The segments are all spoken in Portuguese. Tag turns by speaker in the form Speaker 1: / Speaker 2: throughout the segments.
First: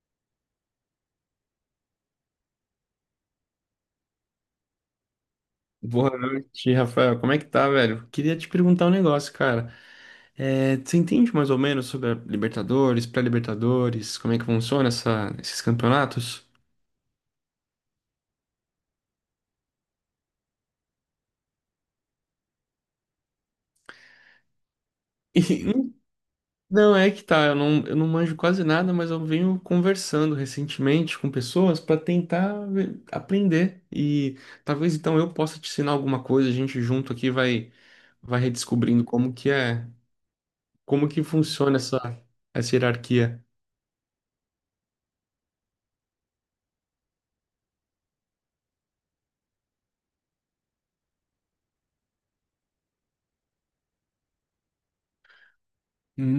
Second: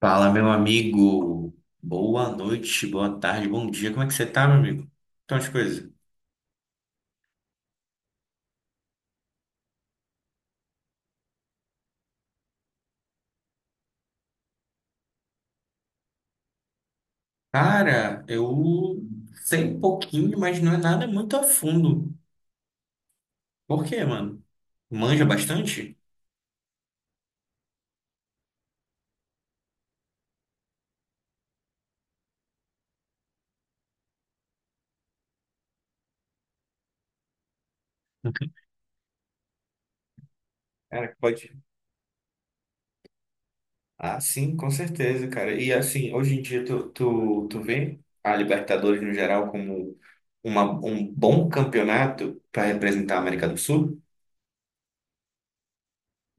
Speaker 1: Fala, meu amigo. Boa noite, boa tarde, bom dia. Como é que você tá, meu amigo? Então, as coisas.
Speaker 2: Boa noite, Rafael. Como é que tá, velho? Queria te perguntar um negócio, cara. É, você entende mais ou menos sobre a Libertadores, pré-Libertadores, como é que funciona esses campeonatos?
Speaker 1: Cara, eu sei um pouquinho, mas não é nada muito a fundo. Por quê, mano? Manja
Speaker 2: E, hum,
Speaker 1: bastante?
Speaker 2: não, é que tá, eu não manjo quase nada, mas eu venho conversando recentemente com pessoas para tentar aprender. E talvez então eu possa te ensinar alguma coisa, a gente junto aqui vai redescobrindo como
Speaker 1: Cara,
Speaker 2: que
Speaker 1: pode.
Speaker 2: funciona essa hierarquia.
Speaker 1: Ah, sim, com certeza, cara. E assim, hoje em dia tu vê a Libertadores no geral como um bom campeonato para representar a América do Sul?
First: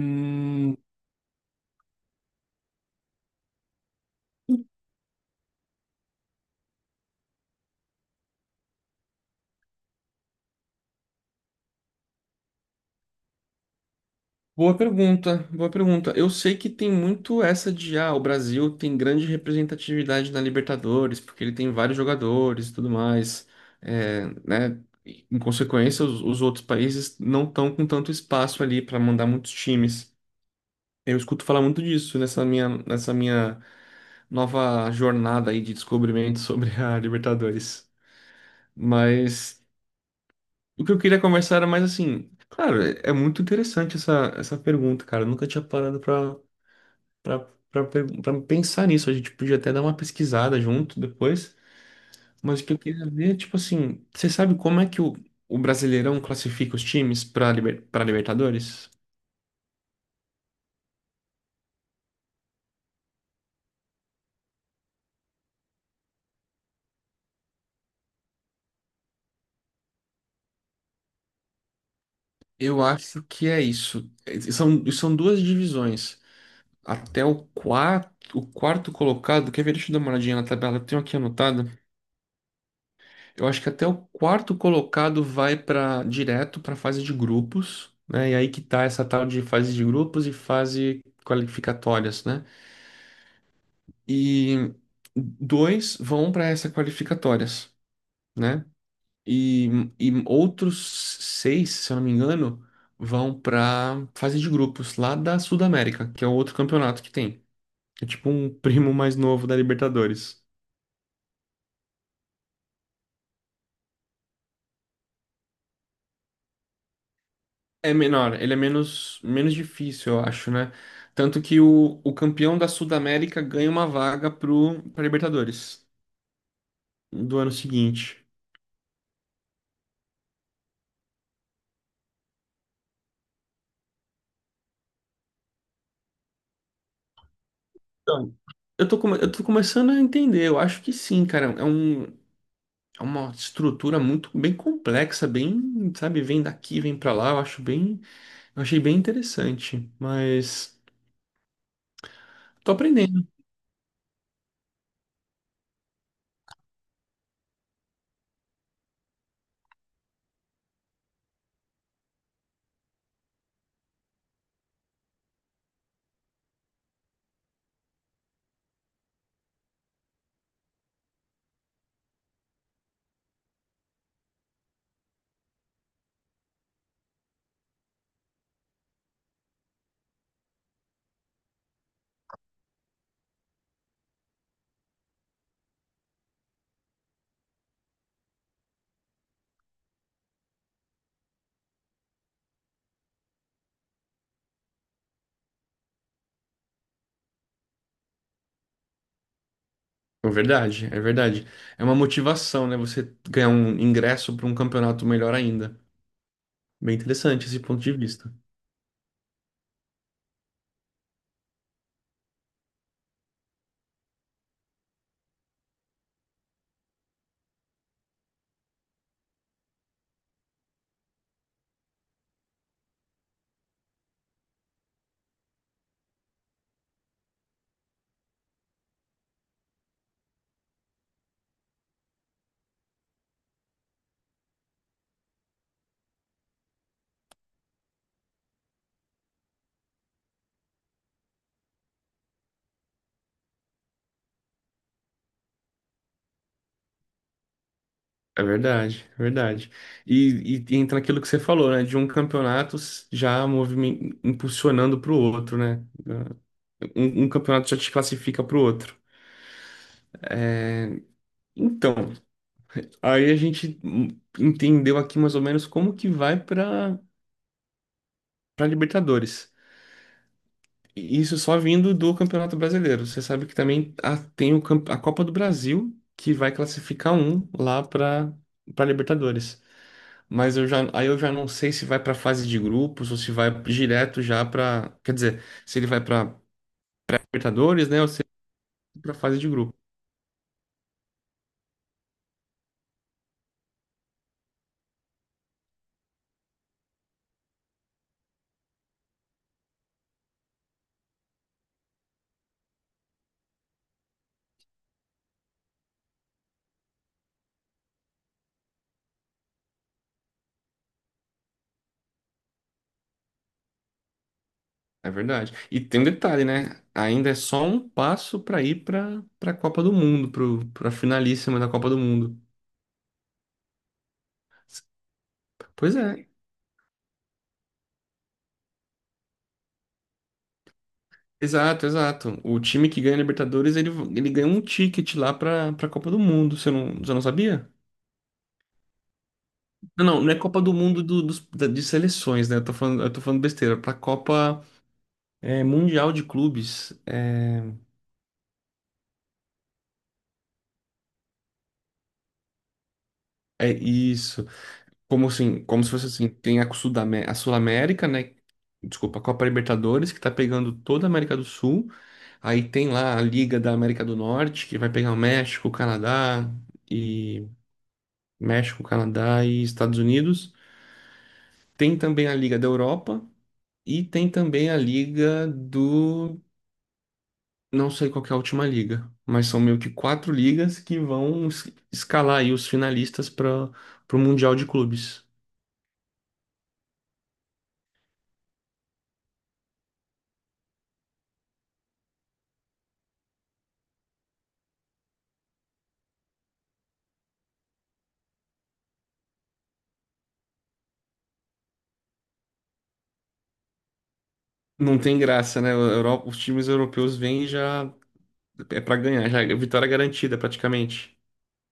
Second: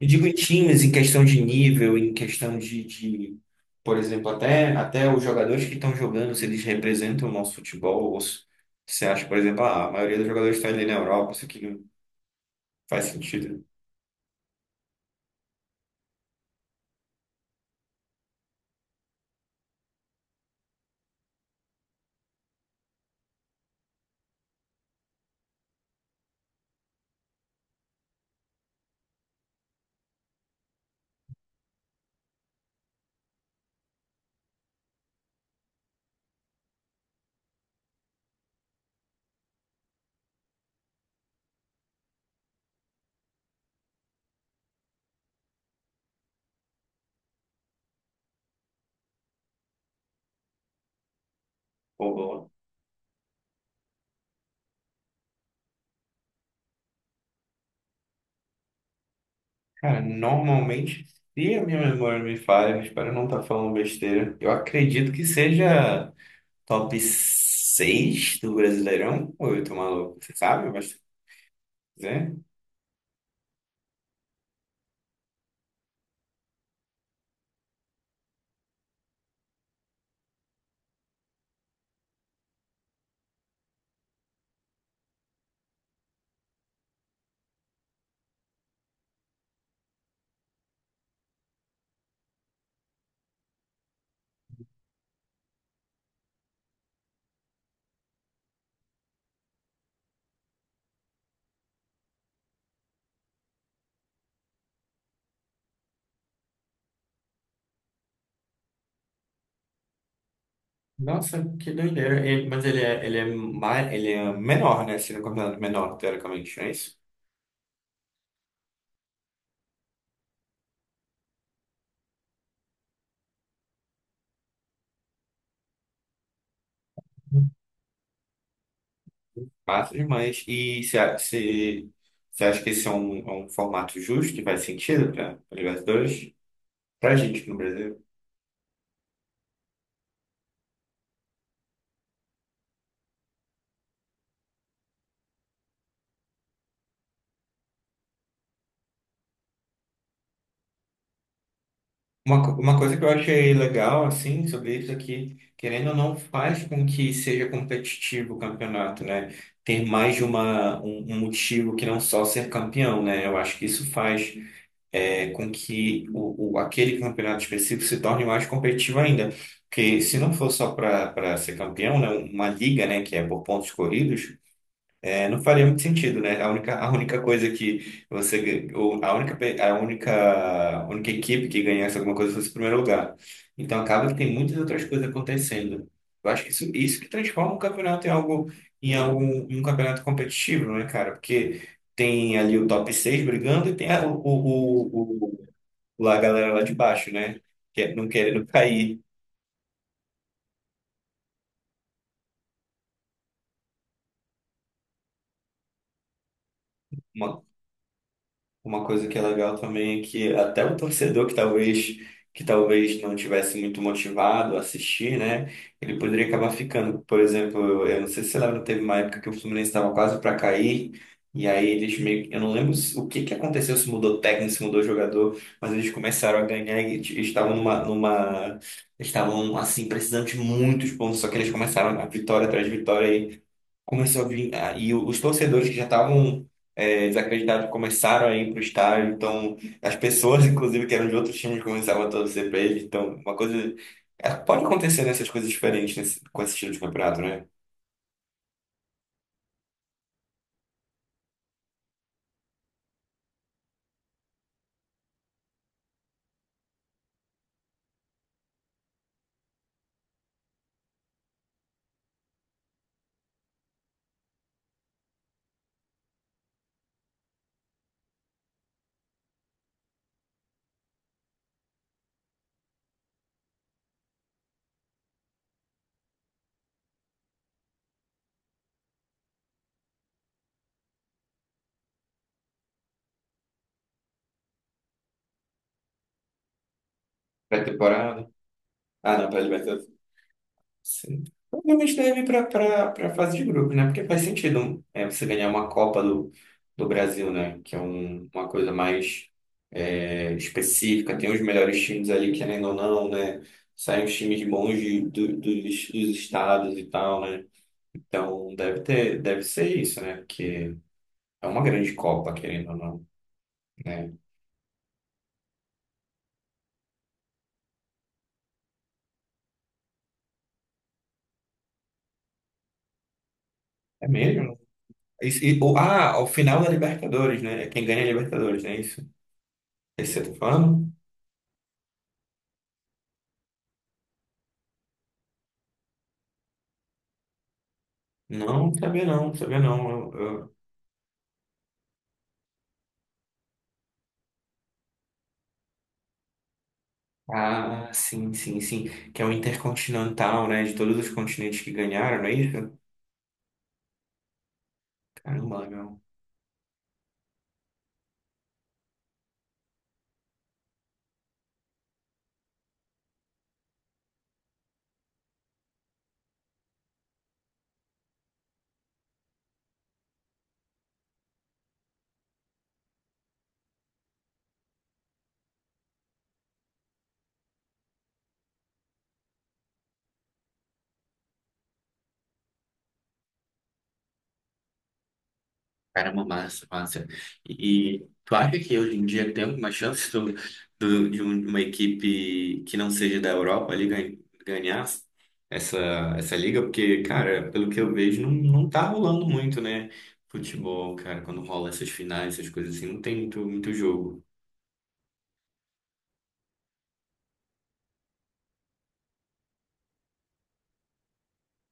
Speaker 1: Eu digo em times, em questão de nível, em questão de, por exemplo, até os jogadores que estão jogando, se eles representam o nosso futebol, ou se você acha, por exemplo, ah, a maioria dos jogadores está ali na Europa, isso aqui não faz sentido.
Speaker 2: Boa pergunta, boa pergunta. Eu sei que tem muito essa de, ah, o Brasil tem grande representatividade na Libertadores, porque ele tem vários jogadores e tudo mais, é, né? E em consequência, os outros países não estão com tanto espaço ali para mandar muitos times. Eu escuto falar muito disso nessa minha nova jornada aí de descobrimento sobre a Libertadores. Mas o que eu queria conversar era mais assim, claro, é muito interessante essa pergunta, cara. Eu nunca tinha parado pra para para pensar nisso, a gente podia até dar uma pesquisada junto depois,
Speaker 1: Ou, ou-
Speaker 2: mas o que eu queria ver, tipo assim, você sabe como é que o Brasileirão classifica os times para para Libertadores?
Speaker 1: Cara, normalmente, se a minha memória me falha, eu espero não estar falando besteira, eu acredito que seja top 6 do Brasileirão, ou eu tô maluco, você sabe, mas... né?
Speaker 2: Eu acho que é isso. São duas divisões. Até o quarto colocado, quer ver? Deixa eu dar uma olhadinha na tabela, eu tenho aqui anotado. Eu acho que até o quarto colocado vai para direto para fase de grupos, né? E aí que tá essa tal de fase de grupos e fase qualificatórias, né? E dois vão para essas qualificatórias, né? E, e outros seis, se eu não me engano, vão para fase de grupos lá da Sudamérica, que é o outro campeonato que tem. É tipo um primo mais novo da Libertadores.
Speaker 1: Nossa, que doideira. Mas ele é menor, né? Se não considerado menor, teoricamente, não é isso?
Speaker 2: É menor, ele é menos, menos difícil, eu acho, né? Tanto que o campeão da Sudamérica ganha uma vaga pra Libertadores do ano seguinte.
Speaker 1: Massa demais. E você acha que esse é é um formato justo que faz sentido para Libertadores? Pra gente no Brasil.
Speaker 2: Então, eu tô começando a entender, eu acho que sim, cara. É uma estrutura muito bem complexa, bem, sabe, vem daqui, vem pra lá. Eu achei bem interessante, mas tô
Speaker 1: Uma coisa que eu
Speaker 2: aprendendo.
Speaker 1: achei legal, assim, sobre isso é que, querendo ou não, faz com que seja competitivo o campeonato, né? Ter mais de um motivo que não só ser campeão, né? Eu acho que isso faz. É com que aquele campeonato específico se torne mais competitivo ainda. Porque se não for só para ser campeão, né, uma liga, né, que é por pontos corridos, é, não faria muito sentido, né? A única coisa que você, gan- ou a única, pe- a única equipe que ganhasse alguma coisa fosse o primeiro lugar. Então acaba que tem muitas outras coisas acontecendo. Eu acho que isso que transforma o campeonato em em um campeonato competitivo, né, cara? Porque tem ali o top 6 brigando e tem o, lá a galera lá de baixo, né? Não querendo cair.
Speaker 2: É verdade, é verdade. É uma motivação, né? Você ganhar um ingresso para um campeonato melhor ainda. Bem
Speaker 1: Uma,
Speaker 2: interessante esse ponto de vista.
Speaker 1: uma coisa que é legal também é que até o torcedor que talvez não tivesse muito motivado a assistir, né? Ele poderia acabar ficando. Por exemplo, eu não sei se você lembra, teve uma época que o Fluminense estava quase para cair. E aí eles meio que, eu não lembro o que que aconteceu, se mudou técnico, se mudou jogador, mas eles começaram a ganhar e estavam assim precisando de muitos pontos, só que eles começaram a vitória atrás de vitória. Começou a vir, ah, e os torcedores que já estavam, é, desacreditados, começaram a ir para o estádio, então as pessoas, inclusive, que eram de outros times, começavam a torcer para eles, então uma coisa... Pode acontecer nessas coisas diferentes nesse, com esse estilo de campeonato, né?
Speaker 2: É verdade, é verdade. Entra naquilo que você falou, né? De um campeonato já impulsionando para o outro, né? Ah, um campeonato já te classifica para o outro. Então, aí a gente entendeu aqui mais ou menos como que vai para para Libertadores. E isso só vindo do Campeonato Brasileiro. Você sabe que também tem o a Copa do Brasil que vai classificar um lá para para Libertadores. Mas aí eu já não sei se vai para fase de grupos ou se vai direto já para, quer dizer, se ele vai para Libertadores, né, ou se
Speaker 1: Pré-temporada...
Speaker 2: para
Speaker 1: Ah, não,
Speaker 2: fase de grupos.
Speaker 1: pré-libertadores. Sim. Provavelmente deve ir para a fase de grupo, né? Porque faz sentido você ganhar uma Copa do Brasil, né? Que é uma coisa mais, é, específica. Tem os melhores times ali, querendo ou não, né? Saem os times bons dos estados e tal, né? Então deve ter, deve ser isso, né? Porque é uma grande Copa, querendo ou não, né?
Speaker 2: É verdade. E tem um detalhe, né? Ainda é só um passo para ir para para a Copa do Mundo, para a finalíssima da Copa do Mundo.
Speaker 1: É mesmo?
Speaker 2: Pois
Speaker 1: Ah, o
Speaker 2: é.
Speaker 1: final da Libertadores, né? É quem ganha a Libertadores, não é isso? Esse você tá falando?
Speaker 2: Exato, exato. O time que ganha a Libertadores, ele ganha um ticket lá para para a Copa do Mundo. Você não sabia?
Speaker 1: Não, sabia não, sabia não.
Speaker 2: Não, não, não é Copa do Mundo de seleções, né? Eu tô falando besteira. Para Copa Mundial de Clubes. É,
Speaker 1: Ah, sim, sim, sim. Que é o Intercontinental, né? De todos os continentes que ganharam, não é isso?
Speaker 2: é isso. Como
Speaker 1: Caramba,
Speaker 2: assim? Como se
Speaker 1: legal.
Speaker 2: fosse assim, tem a a Sul-América, né? Desculpa, a Copa Libertadores, que tá pegando toda a América do Sul. Aí tem lá a Liga da América do Norte, que vai pegar o México, o Canadá e Estados Unidos. Tem também a Liga da Europa e tem também a Liga do não sei qual que é a última liga, mas são meio que quatro ligas que vão escalar aí os finalistas para o Mundial de Clubes.
Speaker 1: Caramba, massa, massa. E tu acha que hoje em dia tem alguma chance uma equipe que não seja da Europa ali ganhar essa, essa liga? Porque, cara, pelo que eu vejo, não tá rolando muito, né? Futebol, cara, quando rola essas finais, essas coisas assim, não tem muito jogo.
Speaker 2: Não tem graça, né? Os times europeus vêm e já é pra ganhar, já é vitória garantida praticamente.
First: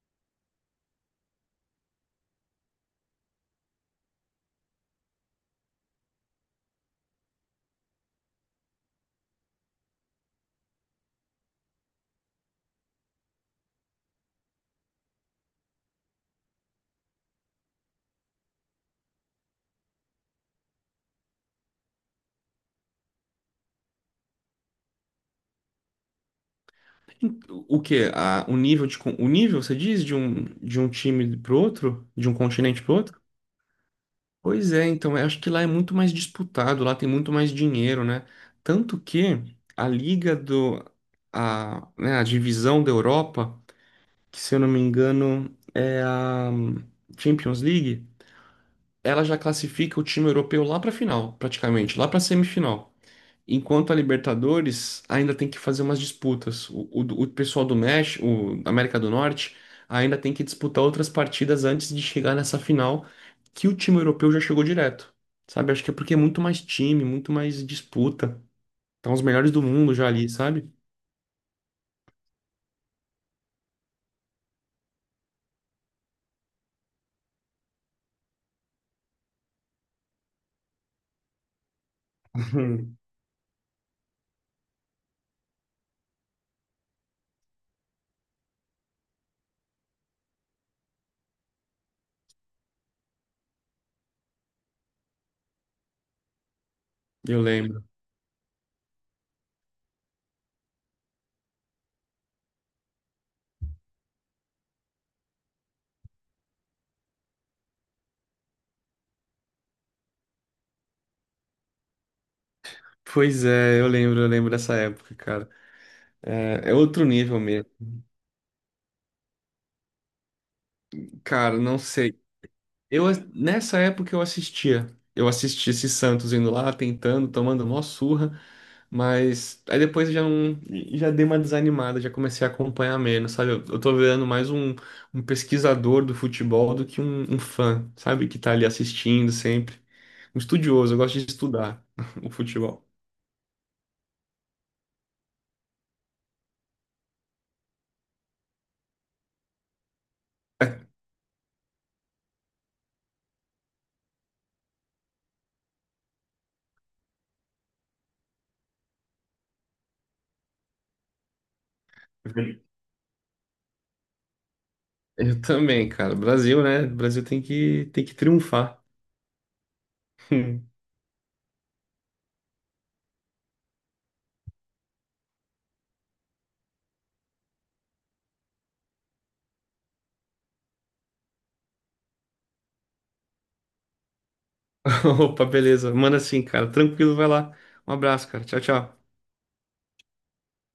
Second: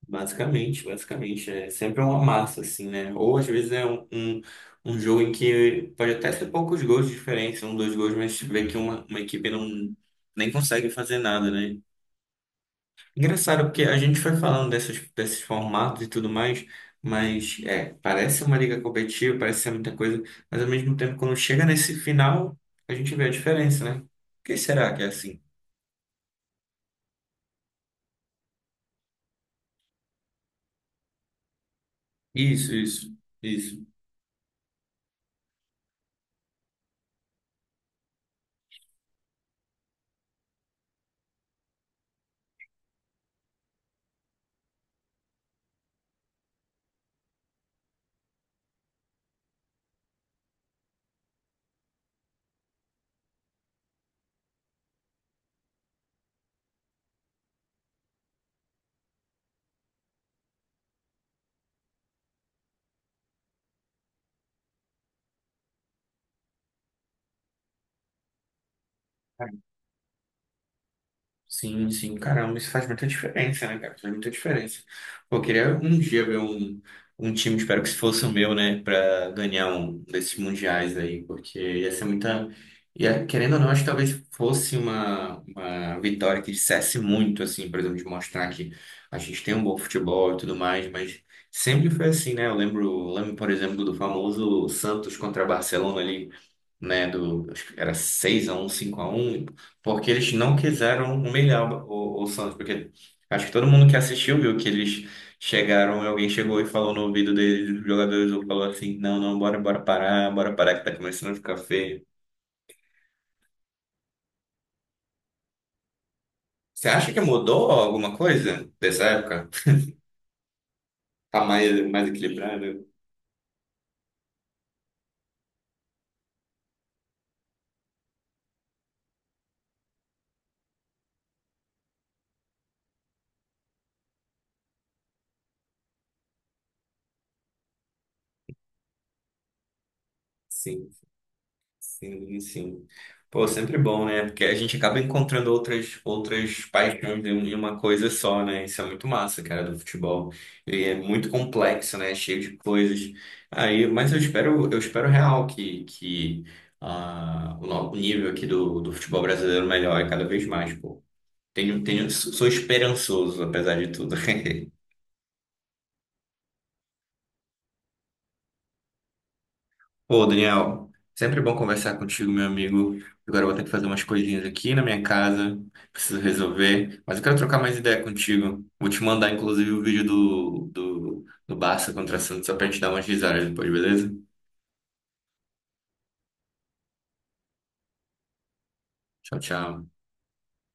Speaker 1: Basicamente, basicamente. É sempre uma massa, assim, né? Ou às vezes é um jogo em que pode até ser poucos gols de diferença, um, dois gols, mas vê que uma equipe não nem consegue fazer nada, né? Engraçado, porque a gente foi falando desses formatos e tudo mais, mas é, parece uma liga competitiva, parece ser muita coisa, mas ao mesmo tempo, quando chega nesse final, a gente vê a diferença, né? Por que será que é assim?
Speaker 2: O que? O nível o nível, você diz, de de um time pro outro, de um
Speaker 1: Isso,
Speaker 2: continente pro
Speaker 1: isso,
Speaker 2: outro?
Speaker 1: isso.
Speaker 2: Pois é, então eu acho que lá é muito mais disputado, lá tem muito mais dinheiro, né? Tanto que a liga do a, né, a divisão da Europa, que se eu não me engano é a Champions League, ela já classifica o time europeu lá pra final, praticamente, lá pra semifinal. Enquanto a Libertadores ainda tem que fazer umas disputas. O pessoal do México, o da América do Norte, ainda tem que disputar outras partidas antes de chegar nessa final, que o time europeu já chegou direto. Sabe? Acho que é porque é muito mais time, muito mais disputa. Estão os melhores do mundo já ali, sabe?
Speaker 1: Sim, sim, caramba, isso faz muita diferença, né, cara? Faz muita diferença. Pô, eu queria um dia ver um time, espero que se fosse o meu, né, pra ganhar um desses mundiais aí, porque ia ser muita. Ia, querendo ou não, acho que talvez fosse uma vitória que dissesse muito, assim, por exemplo, de mostrar que a gente tem um bom futebol e tudo mais, mas sempre foi assim, né? Eu lembro, por exemplo, do famoso Santos contra Barcelona ali, né,
Speaker 2: Eu
Speaker 1: do, acho que
Speaker 2: lembro.
Speaker 1: era seis a um, cinco a um, porque eles não quiseram humilhar o Santos, porque acho que todo mundo que assistiu viu que eles chegaram, alguém chegou e falou no ouvido deles, os jogadores, falou assim, não, não, bora, bora parar que tá começando a ficar feio.
Speaker 2: Pois é, eu lembro dessa época, cara. É, é
Speaker 1: Você
Speaker 2: outro
Speaker 1: acha que
Speaker 2: nível
Speaker 1: mudou
Speaker 2: mesmo.
Speaker 1: alguma coisa dessa época? Tá
Speaker 2: Cara, não
Speaker 1: mais, mais
Speaker 2: sei.
Speaker 1: equilibrado?
Speaker 2: Nessa época eu assistia. Eu assistia esse Santos indo lá, tentando, tomando mó surra, mas aí depois eu já não, já dei uma desanimada, já comecei a acompanhar menos, sabe? Eu tô virando mais um pesquisador do futebol do que um fã, sabe? Que tá ali assistindo sempre. Um
Speaker 1: Sim.
Speaker 2: estudioso, eu gosto de estudar o
Speaker 1: Sim,
Speaker 2: futebol.
Speaker 1: sim. Pô, sempre bom, né? Porque a gente acaba encontrando outras paixões em em uma coisa só, né? Isso é muito massa, cara, do futebol. E é muito complexo, né? Cheio de coisas. Aí, mas eu espero real que, ah, o no- o nível aqui do futebol brasileiro melhore cada vez mais, pô. Tenho, tenho, sou esperançoso, apesar de tudo.
Speaker 2: Eu também, cara. Brasil, né? Brasil tem tem que triunfar.
Speaker 1: Ô, Daniel, sempre bom conversar contigo, meu amigo. Agora eu vou ter que fazer umas coisinhas aqui na minha casa, preciso resolver, mas eu quero trocar mais ideia contigo. Vou te mandar, inclusive, o vídeo do Barça contra Santos só pra gente dar umas risadas depois, beleza?
Speaker 2: Opa, beleza. Manda assim, cara. Tranquilo, vai lá. Um abraço, cara. Tchau, tchau.
Speaker 1: Tchau, tchau.